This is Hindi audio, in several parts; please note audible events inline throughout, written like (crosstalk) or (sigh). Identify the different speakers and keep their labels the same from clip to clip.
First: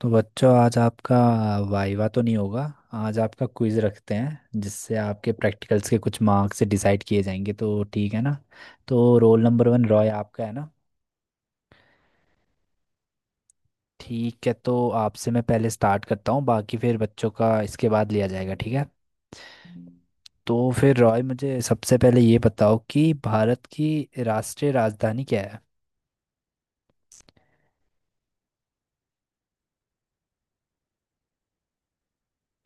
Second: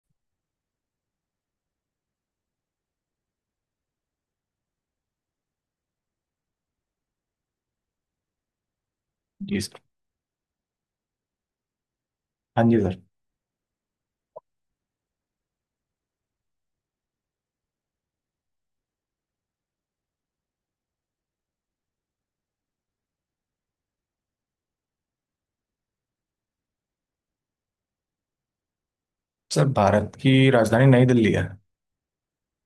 Speaker 1: तो बच्चों, आज आपका वाइवा तो नहीं होगा। आज आपका क्विज रखते हैं, जिससे आपके प्रैक्टिकल्स के कुछ मार्क्स डिसाइड किए जाएंगे, तो ठीक है ना। तो रोल
Speaker 2: जी
Speaker 1: नंबर
Speaker 2: सर।
Speaker 1: वन रॉय आपका है ना।
Speaker 2: हाँ जी सर।
Speaker 1: ठीक है, तो आपसे मैं पहले स्टार्ट करता हूँ, बाकी फिर बच्चों का इसके बाद लिया जाएगा, ठीक है। तो फिर रॉय, मुझे सबसे पहले ये बताओ कि भारत की राष्ट्रीय राजधानी क्या है।
Speaker 2: सर भारत की राजधानी नई दिल्ली है।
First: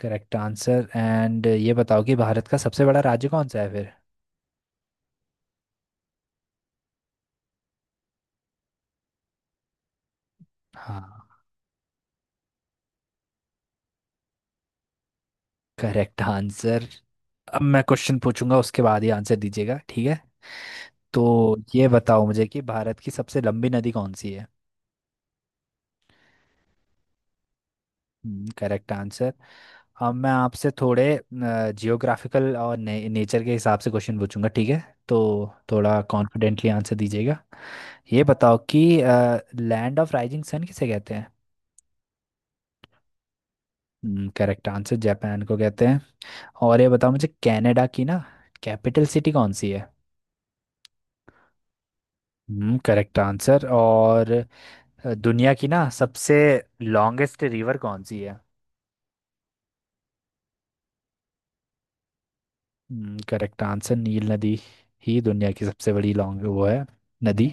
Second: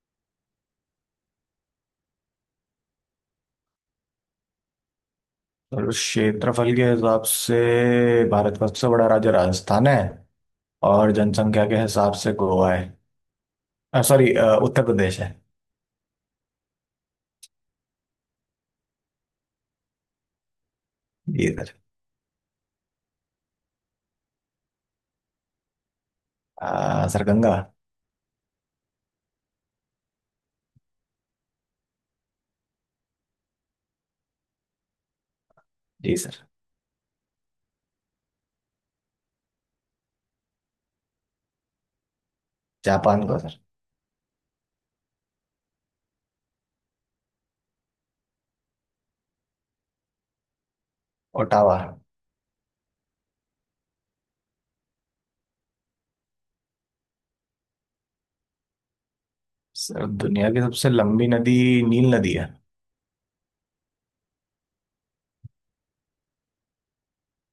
Speaker 1: करेक्ट आंसर, एंड ये बताओ कि भारत का सबसे बड़ा राज्य कौन सा है फिर।
Speaker 2: और उस क्षेत्रफल के हिसाब से भारत का सबसे बड़ा राज्य राजस्थान है। और
Speaker 1: हाँ।
Speaker 2: जनसंख्या के हिसाब से गोवा है। सॉरी, उत्तर प्रदेश है।
Speaker 1: Correct answer. अब मैं क्वेश्चन पूछूंगा, उसके बाद ही आंसर दीजिएगा, ठीक है। तो
Speaker 2: जी सर।
Speaker 1: ये बताओ मुझे कि भारत की सबसे लंबी नदी कौन सी है।
Speaker 2: सर गंगा।
Speaker 1: Correct answer. अब मैं आपसे थोड़े जियोग्राफिकल और नेचर के हिसाब से क्वेश्चन पूछूंगा, ठीक है। तो थोड़ा
Speaker 2: जी सर।
Speaker 1: कॉन्फिडेंटली आंसर दीजिएगा। ये बताओ कि लैंड ऑफ राइजिंग सन किसे कहते हैं।
Speaker 2: जापान का सर।
Speaker 1: करेक्ट आंसर, जापान को कहते हैं। और ये बताओ मुझे कनाडा की ना कैपिटल सिटी कौन सी है।
Speaker 2: ओटावा।
Speaker 1: Correct answer. और दुनिया की ना सबसे लॉन्गेस्ट रिवर कौन सी है।
Speaker 2: सर दुनिया की सबसे लंबी नदी नील नदी है।
Speaker 1: करेक्ट आंसर, नील नदी ही दुनिया की सबसे बड़ी लॉन्ग वो है नदी।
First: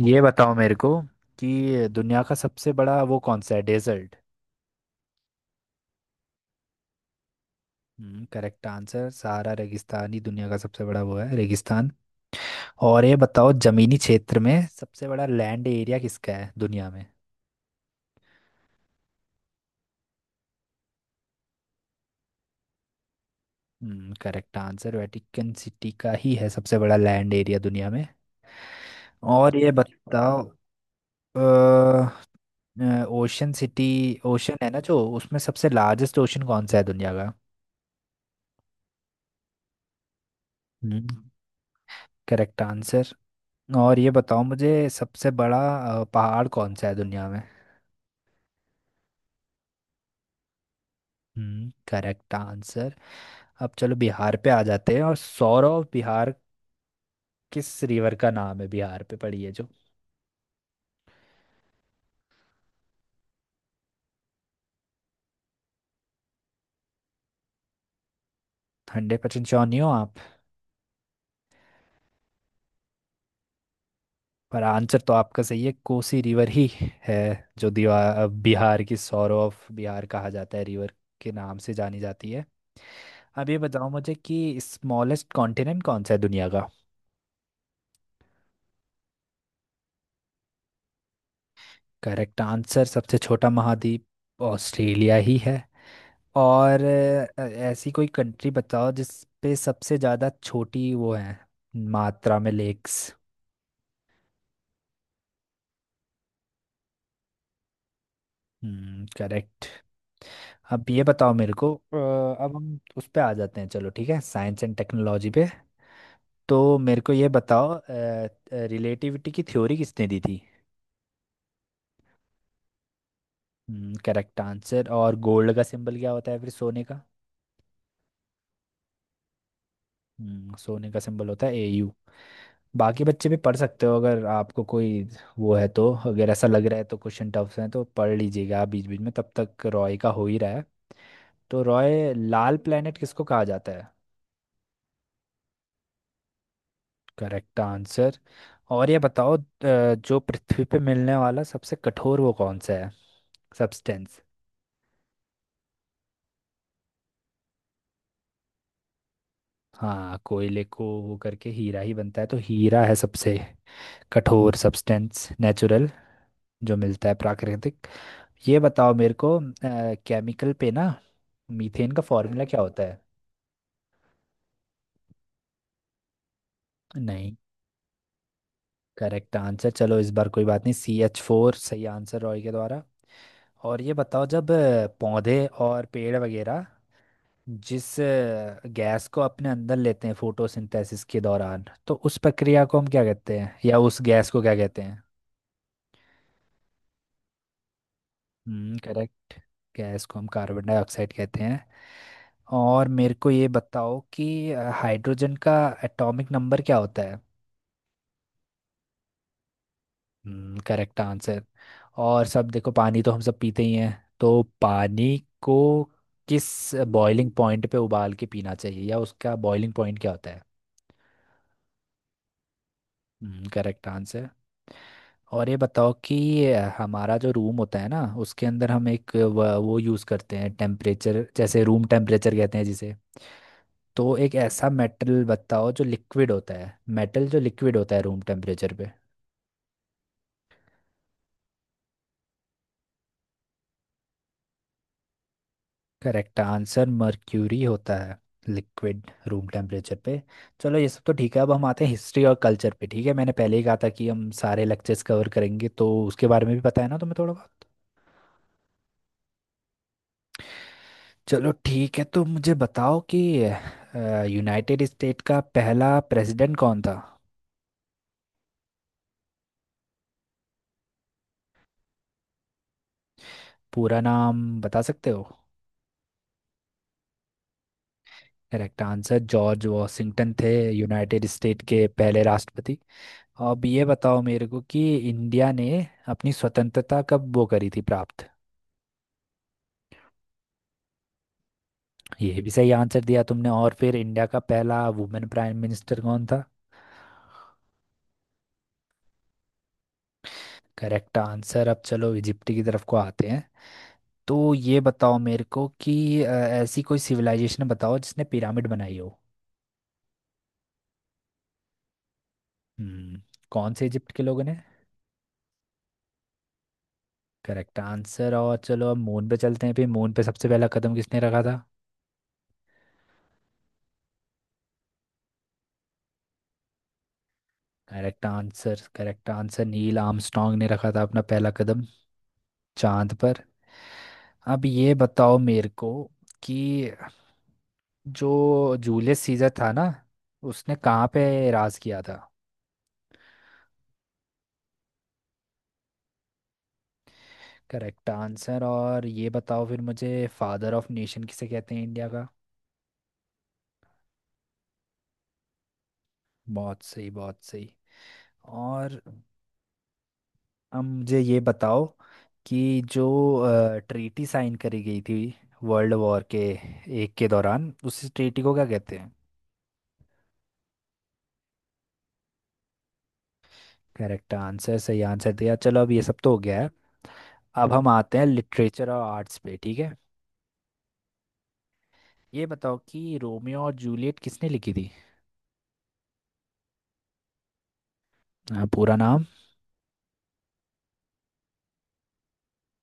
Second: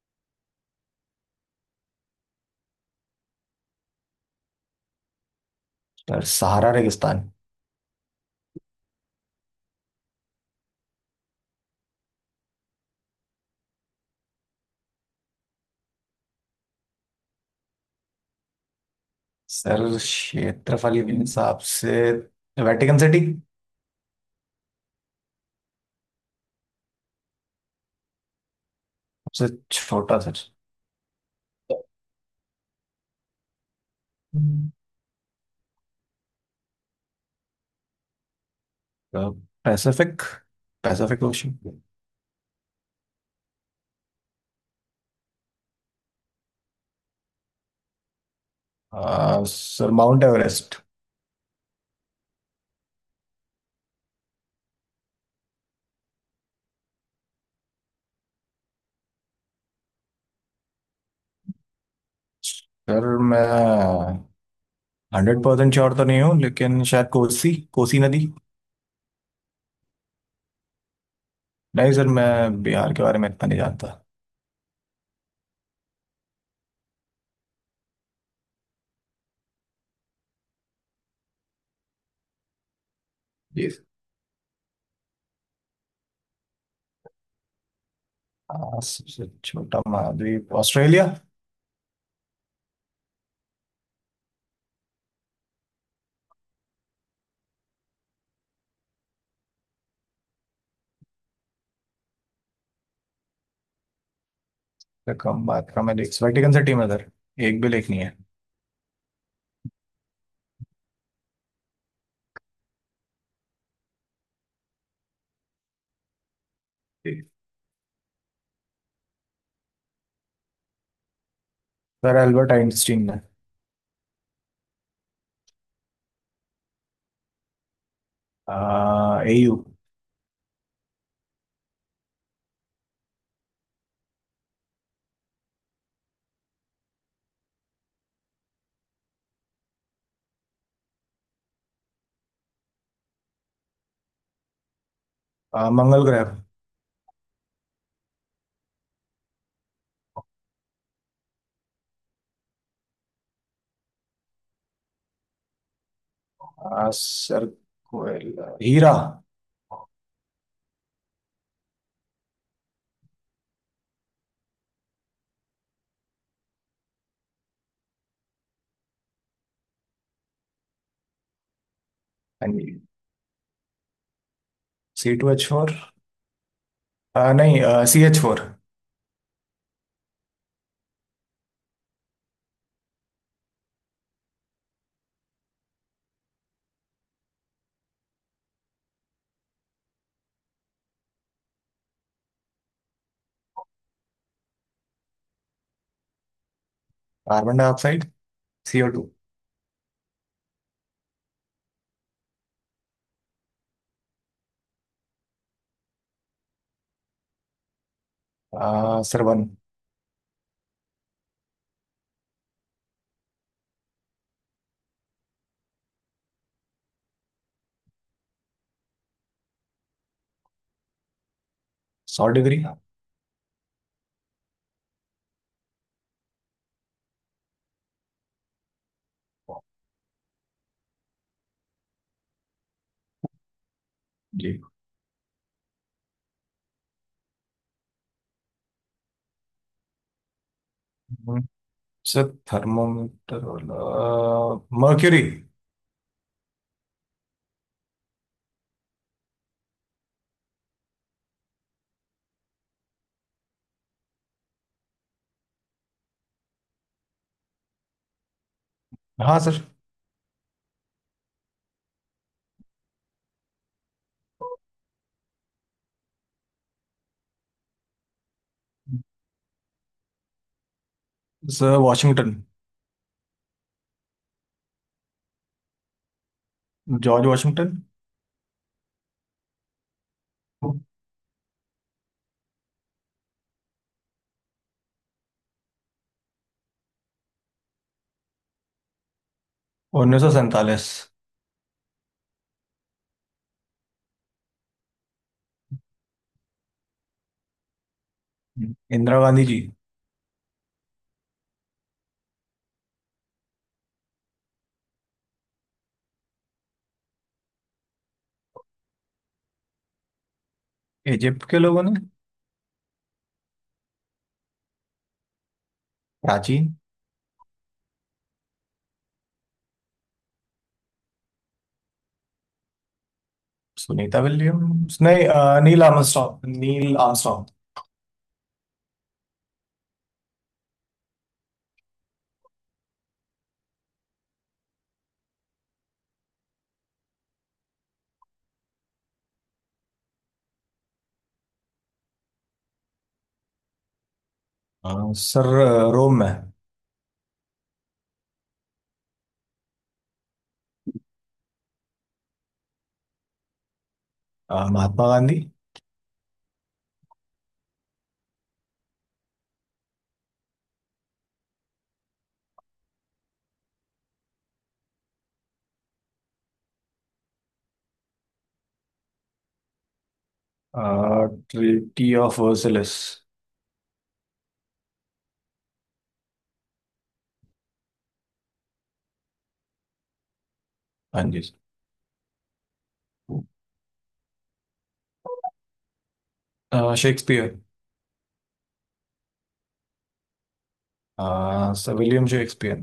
Speaker 1: ये बताओ मेरे को कि दुनिया का सबसे बड़ा वो कौन सा है, डेजर्ट।
Speaker 2: सर सहारा रेगिस्तान।
Speaker 1: करेक्ट आंसर, सहारा रेगिस्तान ही दुनिया का सबसे बड़ा वो है रेगिस्तान। और ये बताओ, जमीनी क्षेत्र में सबसे बड़ा लैंड एरिया किसका है दुनिया में।
Speaker 2: सर क्षेत्रफल के हिसाब से Vatican city.
Speaker 1: Correct answer, Vatican city का ही है सबसे बड़ा लैंड एरिया दुनिया में।
Speaker 2: सबसे
Speaker 1: और ये
Speaker 2: छोटा
Speaker 1: बताओ,
Speaker 2: सर।
Speaker 1: ओशन सिटी ओशन है ना, जो उसमें सबसे लार्जेस्ट ओशन कौन सा है दुनिया का।
Speaker 2: पैसिफिक,
Speaker 1: हम्म,
Speaker 2: पैसिफिक ओशन।
Speaker 1: Correct answer. और ये बताओ मुझे सबसे बड़ा पहाड़ कौन सा है दुनिया में।
Speaker 2: Sir Mount Everest.
Speaker 1: हम्म, करेक्ट आंसर। अब चलो बिहार पे आ जाते हैं, और सौरव बिहार किस रिवर का नाम है, बिहार पे पड़ी है जो।
Speaker 2: सर मैं 100% श्योर तो नहीं हूँ, लेकिन शायद कोसी, कोसी नदी।
Speaker 1: हंड्रेड परसेंट श्योर नहीं हो आप?
Speaker 2: नहीं सर, मैं बिहार के बारे में इतना नहीं जानता।
Speaker 1: पर आंसर तो आपका सही है, कोसी रिवर ही है जो दीवा बिहार की, सौरव ऑफ बिहार कहा जाता है रिवर के नाम से जानी जाती है। अब ये
Speaker 2: जी सर।
Speaker 1: बताओ मुझे कि स्मॉलेस्ट कॉन्टिनेंट कौन सा है दुनिया का।
Speaker 2: सबसे छोटा महाद्वीप ऑस्ट्रेलिया।
Speaker 1: करेक्ट आंसर, सबसे छोटा महाद्वीप ऑस्ट्रेलिया ही है। और ऐसी कोई कंट्री बताओ जिस पे सबसे ज़्यादा छोटी वो है मात्रा में, लेक्स।
Speaker 2: सर कम बात का मैं देख वेटिकन सिटी में सर, एक भी लेख नहीं है।
Speaker 1: हम्म, करेक्ट। अब ये बताओ मेरे को अब हम उस पे आ जाते हैं, चलो ठीक है, साइंस एंड टेक्नोलॉजी पे। तो मेरे को
Speaker 2: जी
Speaker 1: ये बताओ, रिलेटिविटी की थ्योरी किसने दी थी।
Speaker 2: सर। एल्बर्ट आइंस्टीन ने।
Speaker 1: Correct answer. और गोल्ड का सिंबल क्या होता है फिर, सोने का।
Speaker 2: Au।
Speaker 1: सोने का सिंबल होता है Au। बाकी बच्चे भी पढ़ सकते हो, अगर आपको कोई वो है तो, अगर ऐसा लग रहा है तो, क्वेश्चन टफ है तो पढ़ लीजिएगा आप बीच बीच में, तब तक रॉय का हो ही रहा है। तो रॉय, लाल प्लेनेट किसको कहा जाता है।
Speaker 2: मंगल ग्रह।
Speaker 1: Correct answer. और ये बताओ जो पृथ्वी पे मिलने वाला सबसे कठोर वो कौन सा है, सब्सटेंस।
Speaker 2: सर कोयल, हीरा। हाँ।
Speaker 1: हाँ, कोयले को वो करके हीरा ही बनता है, तो हीरा है सबसे कठोर सब्सटेंस, नेचुरल जो मिलता है, प्राकृतिक। ये बताओ मेरे को, केमिकल पे ना, मीथेन का फॉर्मूला क्या होता
Speaker 2: जी,
Speaker 1: है।
Speaker 2: C2H4।
Speaker 1: नहीं।
Speaker 2: नहीं, CH4।
Speaker 1: करेक्ट आंसर, चलो इस बार कोई बात नहीं, CH4 सही आंसर रॉय के द्वारा। और ये बताओ, जब पौधे और पेड़ वगैरह जिस गैस को अपने अंदर लेते हैं फोटोसिंथेसिस के दौरान, तो उस प्रक्रिया को हम क्या कहते हैं, या उस गैस को क्या कहते हैं।
Speaker 2: Carbon dioxide.
Speaker 1: हम्म,
Speaker 2: CO2।
Speaker 1: करेक्ट। गैस को हम कार्बन डाइऑक्साइड कहते हैं। और मेरे को ये बताओ कि हाइड्रोजन का एटॉमिक नंबर क्या होता है।
Speaker 2: सर 1।
Speaker 1: हम्म, करेक्ट आंसर। और सब देखो, पानी तो हम सब पीते ही हैं, तो पानी को किस बॉइलिंग पॉइंट पे उबाल के पीना चाहिए, या उसका बॉइलिंग पॉइंट क्या होता है।
Speaker 2: 100 डिग्री।
Speaker 1: हम्म, करेक्ट आंसर। और ये बताओ कि हमारा जो रूम होता है ना, उसके अंदर हम एक वो यूज़ करते हैं टेम्परेचर, जैसे रूम टेम्परेचर कहते हैं जिसे, तो एक
Speaker 2: जी।
Speaker 1: ऐसा मेटल बताओ जो लिक्विड होता है, मेटल जो लिक्विड होता है रूम टेम्परेचर पे।
Speaker 2: हम्म, सर थर्मोमीटर वाला मर्क्यूरी।
Speaker 1: करेक्ट आंसर, मर्क्यूरी होता है लिक्विड रूम टेम्परेचर पे। चलो ये सब तो ठीक है, अब हम आते हैं हिस्ट्री और कल्चर पे, ठीक है। मैंने पहले ही कहा था कि हम सारे लेक्चर्स कवर करेंगे, तो उसके बारे में भी पता है ना तुम्हें थोड़ा बहुत।
Speaker 2: हाँ सर।
Speaker 1: चलो ठीक है, तो मुझे बताओ कि यूनाइटेड स्टेट का पहला प्रेसिडेंट कौन था।
Speaker 2: Sir Washington.
Speaker 1: पूरा नाम बता सकते हो?
Speaker 2: George Washington.
Speaker 1: Correct answer, George Washington थे यूनाइटेड स्टेट के पहले राष्ट्रपति। अब ये बताओ मेरे को कि इंडिया ने अपनी स्वतंत्रता कब वो करी थी, प्राप्त।
Speaker 2: 1947।
Speaker 1: ये भी सही आंसर दिया तुमने। और फिर इंडिया का पहला वुमेन प्राइम मिनिस्टर कौन था।
Speaker 2: इंदिरा गांधी जी।
Speaker 1: Correct answer. अब चलो इजिप्ट की तरफ को आते हैं। तो ये बताओ मेरे को कि ऐसी कोई सिविलाइजेशन बताओ जिसने पिरामिड बनाई हो।
Speaker 2: इजिप्ट के लोगों ने।
Speaker 1: हम्म, कौन से इजिप्ट के लोगों ने।
Speaker 2: प्राचीन।
Speaker 1: Correct answer. और चलो अब मून पे चलते हैं, फिर मून पे सबसे पहला कदम किसने रखा था।
Speaker 2: सुनीता विलियम्स नहीं, नील Armstrong, Neil Armstrong.
Speaker 1: Correct answer, correct answer, Neil Armstrong ने रखा था अपना पहला कदम चांद पर। अब ये बताओ मेरे को कि जो जूलियस सीजर था ना, उसने कहाँ पे राज किया था।
Speaker 2: सर रोम में।
Speaker 1: Correct answer. और ये बताओ फिर मुझे, फादर ऑफ नेशन किसे कहते हैं इंडिया का।
Speaker 2: महात्मा गांधी।
Speaker 1: बहुत सही, बहुत सही। और अब मुझे ये बताओ कि जो ट्रीटी साइन करी गई थी वर्ल्ड वॉर के एक के दौरान, उस ट्रीटी को क्या कहते हैं।
Speaker 2: Treaty of Versailles.
Speaker 1: Correct answer, सही आंसर दिया। चलो, अब ये सब तो हो गया है, अब हम आते हैं लिटरेचर और आर्ट्स पे, ठीक है।
Speaker 2: हाँ जी।
Speaker 1: ये बताओ कि रोमियो और जूलियट किसने लिखी थी।
Speaker 2: शेक्सपियर।
Speaker 1: पूरा नाम?
Speaker 2: Sir William Shakespeare.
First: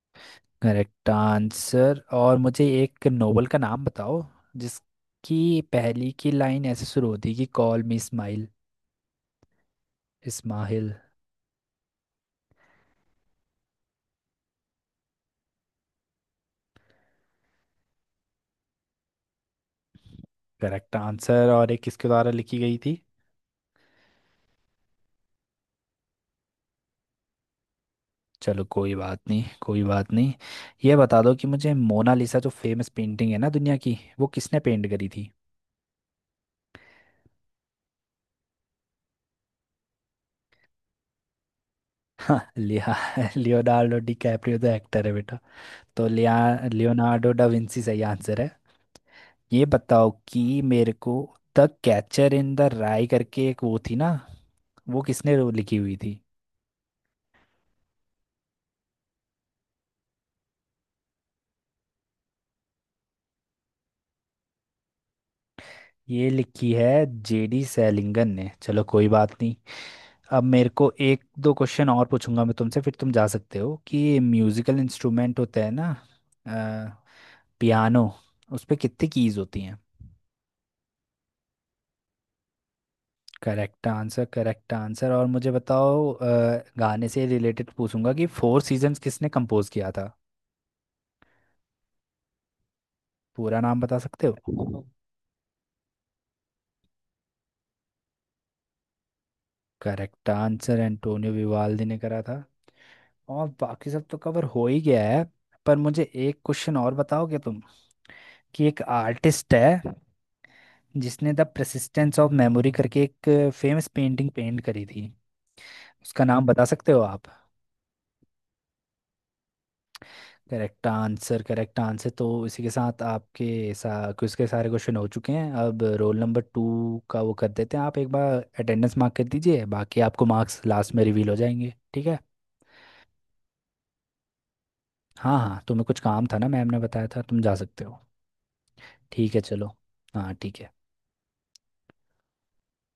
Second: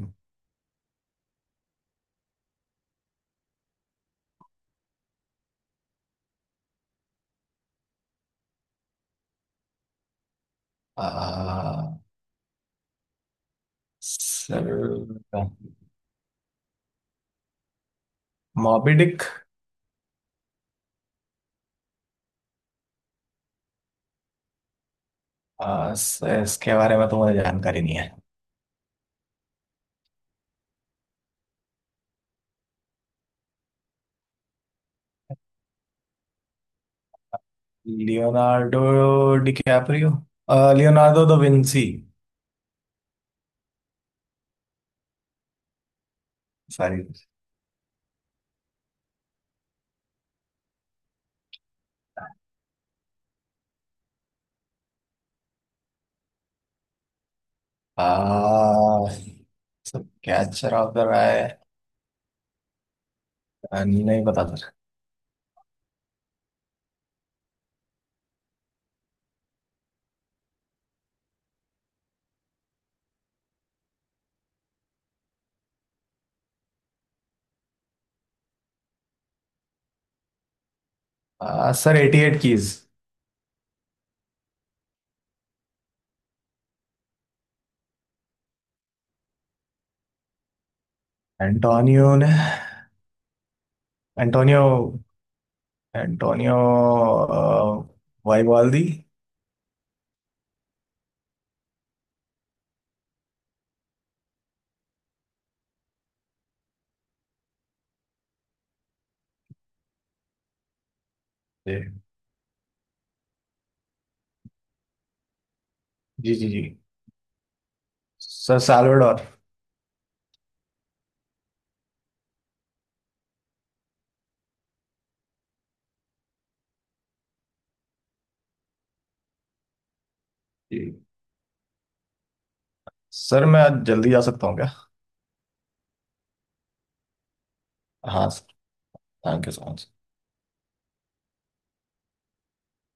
Speaker 1: Correct answer. और मुझे एक नोवेल का नाम बताओ जिसकी पहली की लाइन ऐसे शुरू होती है कि call me smile Ishmael.
Speaker 2: Sir Moby Dick.
Speaker 1: Correct answer. और एक किसके द्वारा लिखी गई थी?
Speaker 2: इसके बारे में तो मुझे जानकारी नहीं है।
Speaker 1: चलो कोई बात नहीं, कोई बात नहीं। ये बता दो कि मुझे मोनालिसा जो फेमस पेंटिंग है ना दुनिया की, वो किसने पेंट करी थी।
Speaker 2: Leonardo, DiCaprio, Leonardo da Vinci.
Speaker 1: (laughs) लिया लियोनार्डो डी कैप्रियो तो एक्टर है बेटा। तो लिया
Speaker 2: सॉरी।
Speaker 1: लियोनार्डो डा विंची सही आंसर है। ये बताओ कि मेरे को, the catcher in the rye करके एक वो थी ना, वो किसने लिखी हुई थी।
Speaker 2: सर कैचर ऑफ द राय। नहीं पता सर।
Speaker 1: ये लिखी है JD सैलिंगन ने, चलो कोई बात नहीं। अब मेरे को एक दो क्वेश्चन और पूछूंगा मैं तुमसे, फिर तुम जा सकते हो, कि म्यूजिकल इंस्ट्रूमेंट होता है ना पियानो, उस पे कितनी कीज होती हैं।
Speaker 2: Sir 88 keys.
Speaker 1: Correct answer, correct answer. और मुझे बताओ गाने से रिलेटेड पूछूंगा कि फोर सीजन्स किसने कंपोज किया था।
Speaker 2: एंटोनियो ने।
Speaker 1: पूरा नाम बता सकते
Speaker 2: एंटोनियो,
Speaker 1: हो?
Speaker 2: Antonio Vivaldi.
Speaker 1: Correct answer, Antonio Vivaldi ने करा था। और बाकी सब तो कवर हो ही गया है, पर मुझे एक क्वेश्चन और बताओगे तुम, कि एक आर्टिस्ट है जिसने द
Speaker 2: जी
Speaker 1: परसिस्टेंस ऑफ मेमोरी करके एक फेमस पेंटिंग पेंट करी थी, उसका
Speaker 2: जी
Speaker 1: नाम
Speaker 2: जी। जी
Speaker 1: बता सकते हो आप।
Speaker 2: Sir Salvador.
Speaker 1: Correct answer, correct answer. तो इसी के साथ आपके क्विज के सारे क्वेश्चन हो चुके हैं। अब रोल नंबर 2 का वो कर देते हैं, आप एक बार अटेंडेंस मार्क कर दीजिए, बाकी आपको मार्क्स लास्ट में
Speaker 2: जी
Speaker 1: रिवील हो जाएंगे, ठीक है।
Speaker 2: सर, मैं आज जल्दी जा सकता हूँ क्या।
Speaker 1: हाँ हाँ, तुम्हें कुछ काम था ना, मैम ने बताया था, तुम जा सकते हो।
Speaker 2: हाँ सर।
Speaker 1: ठीक है,
Speaker 2: थैंक यू सो
Speaker 1: चलो।
Speaker 2: मच।
Speaker 1: हाँ, ठीक है।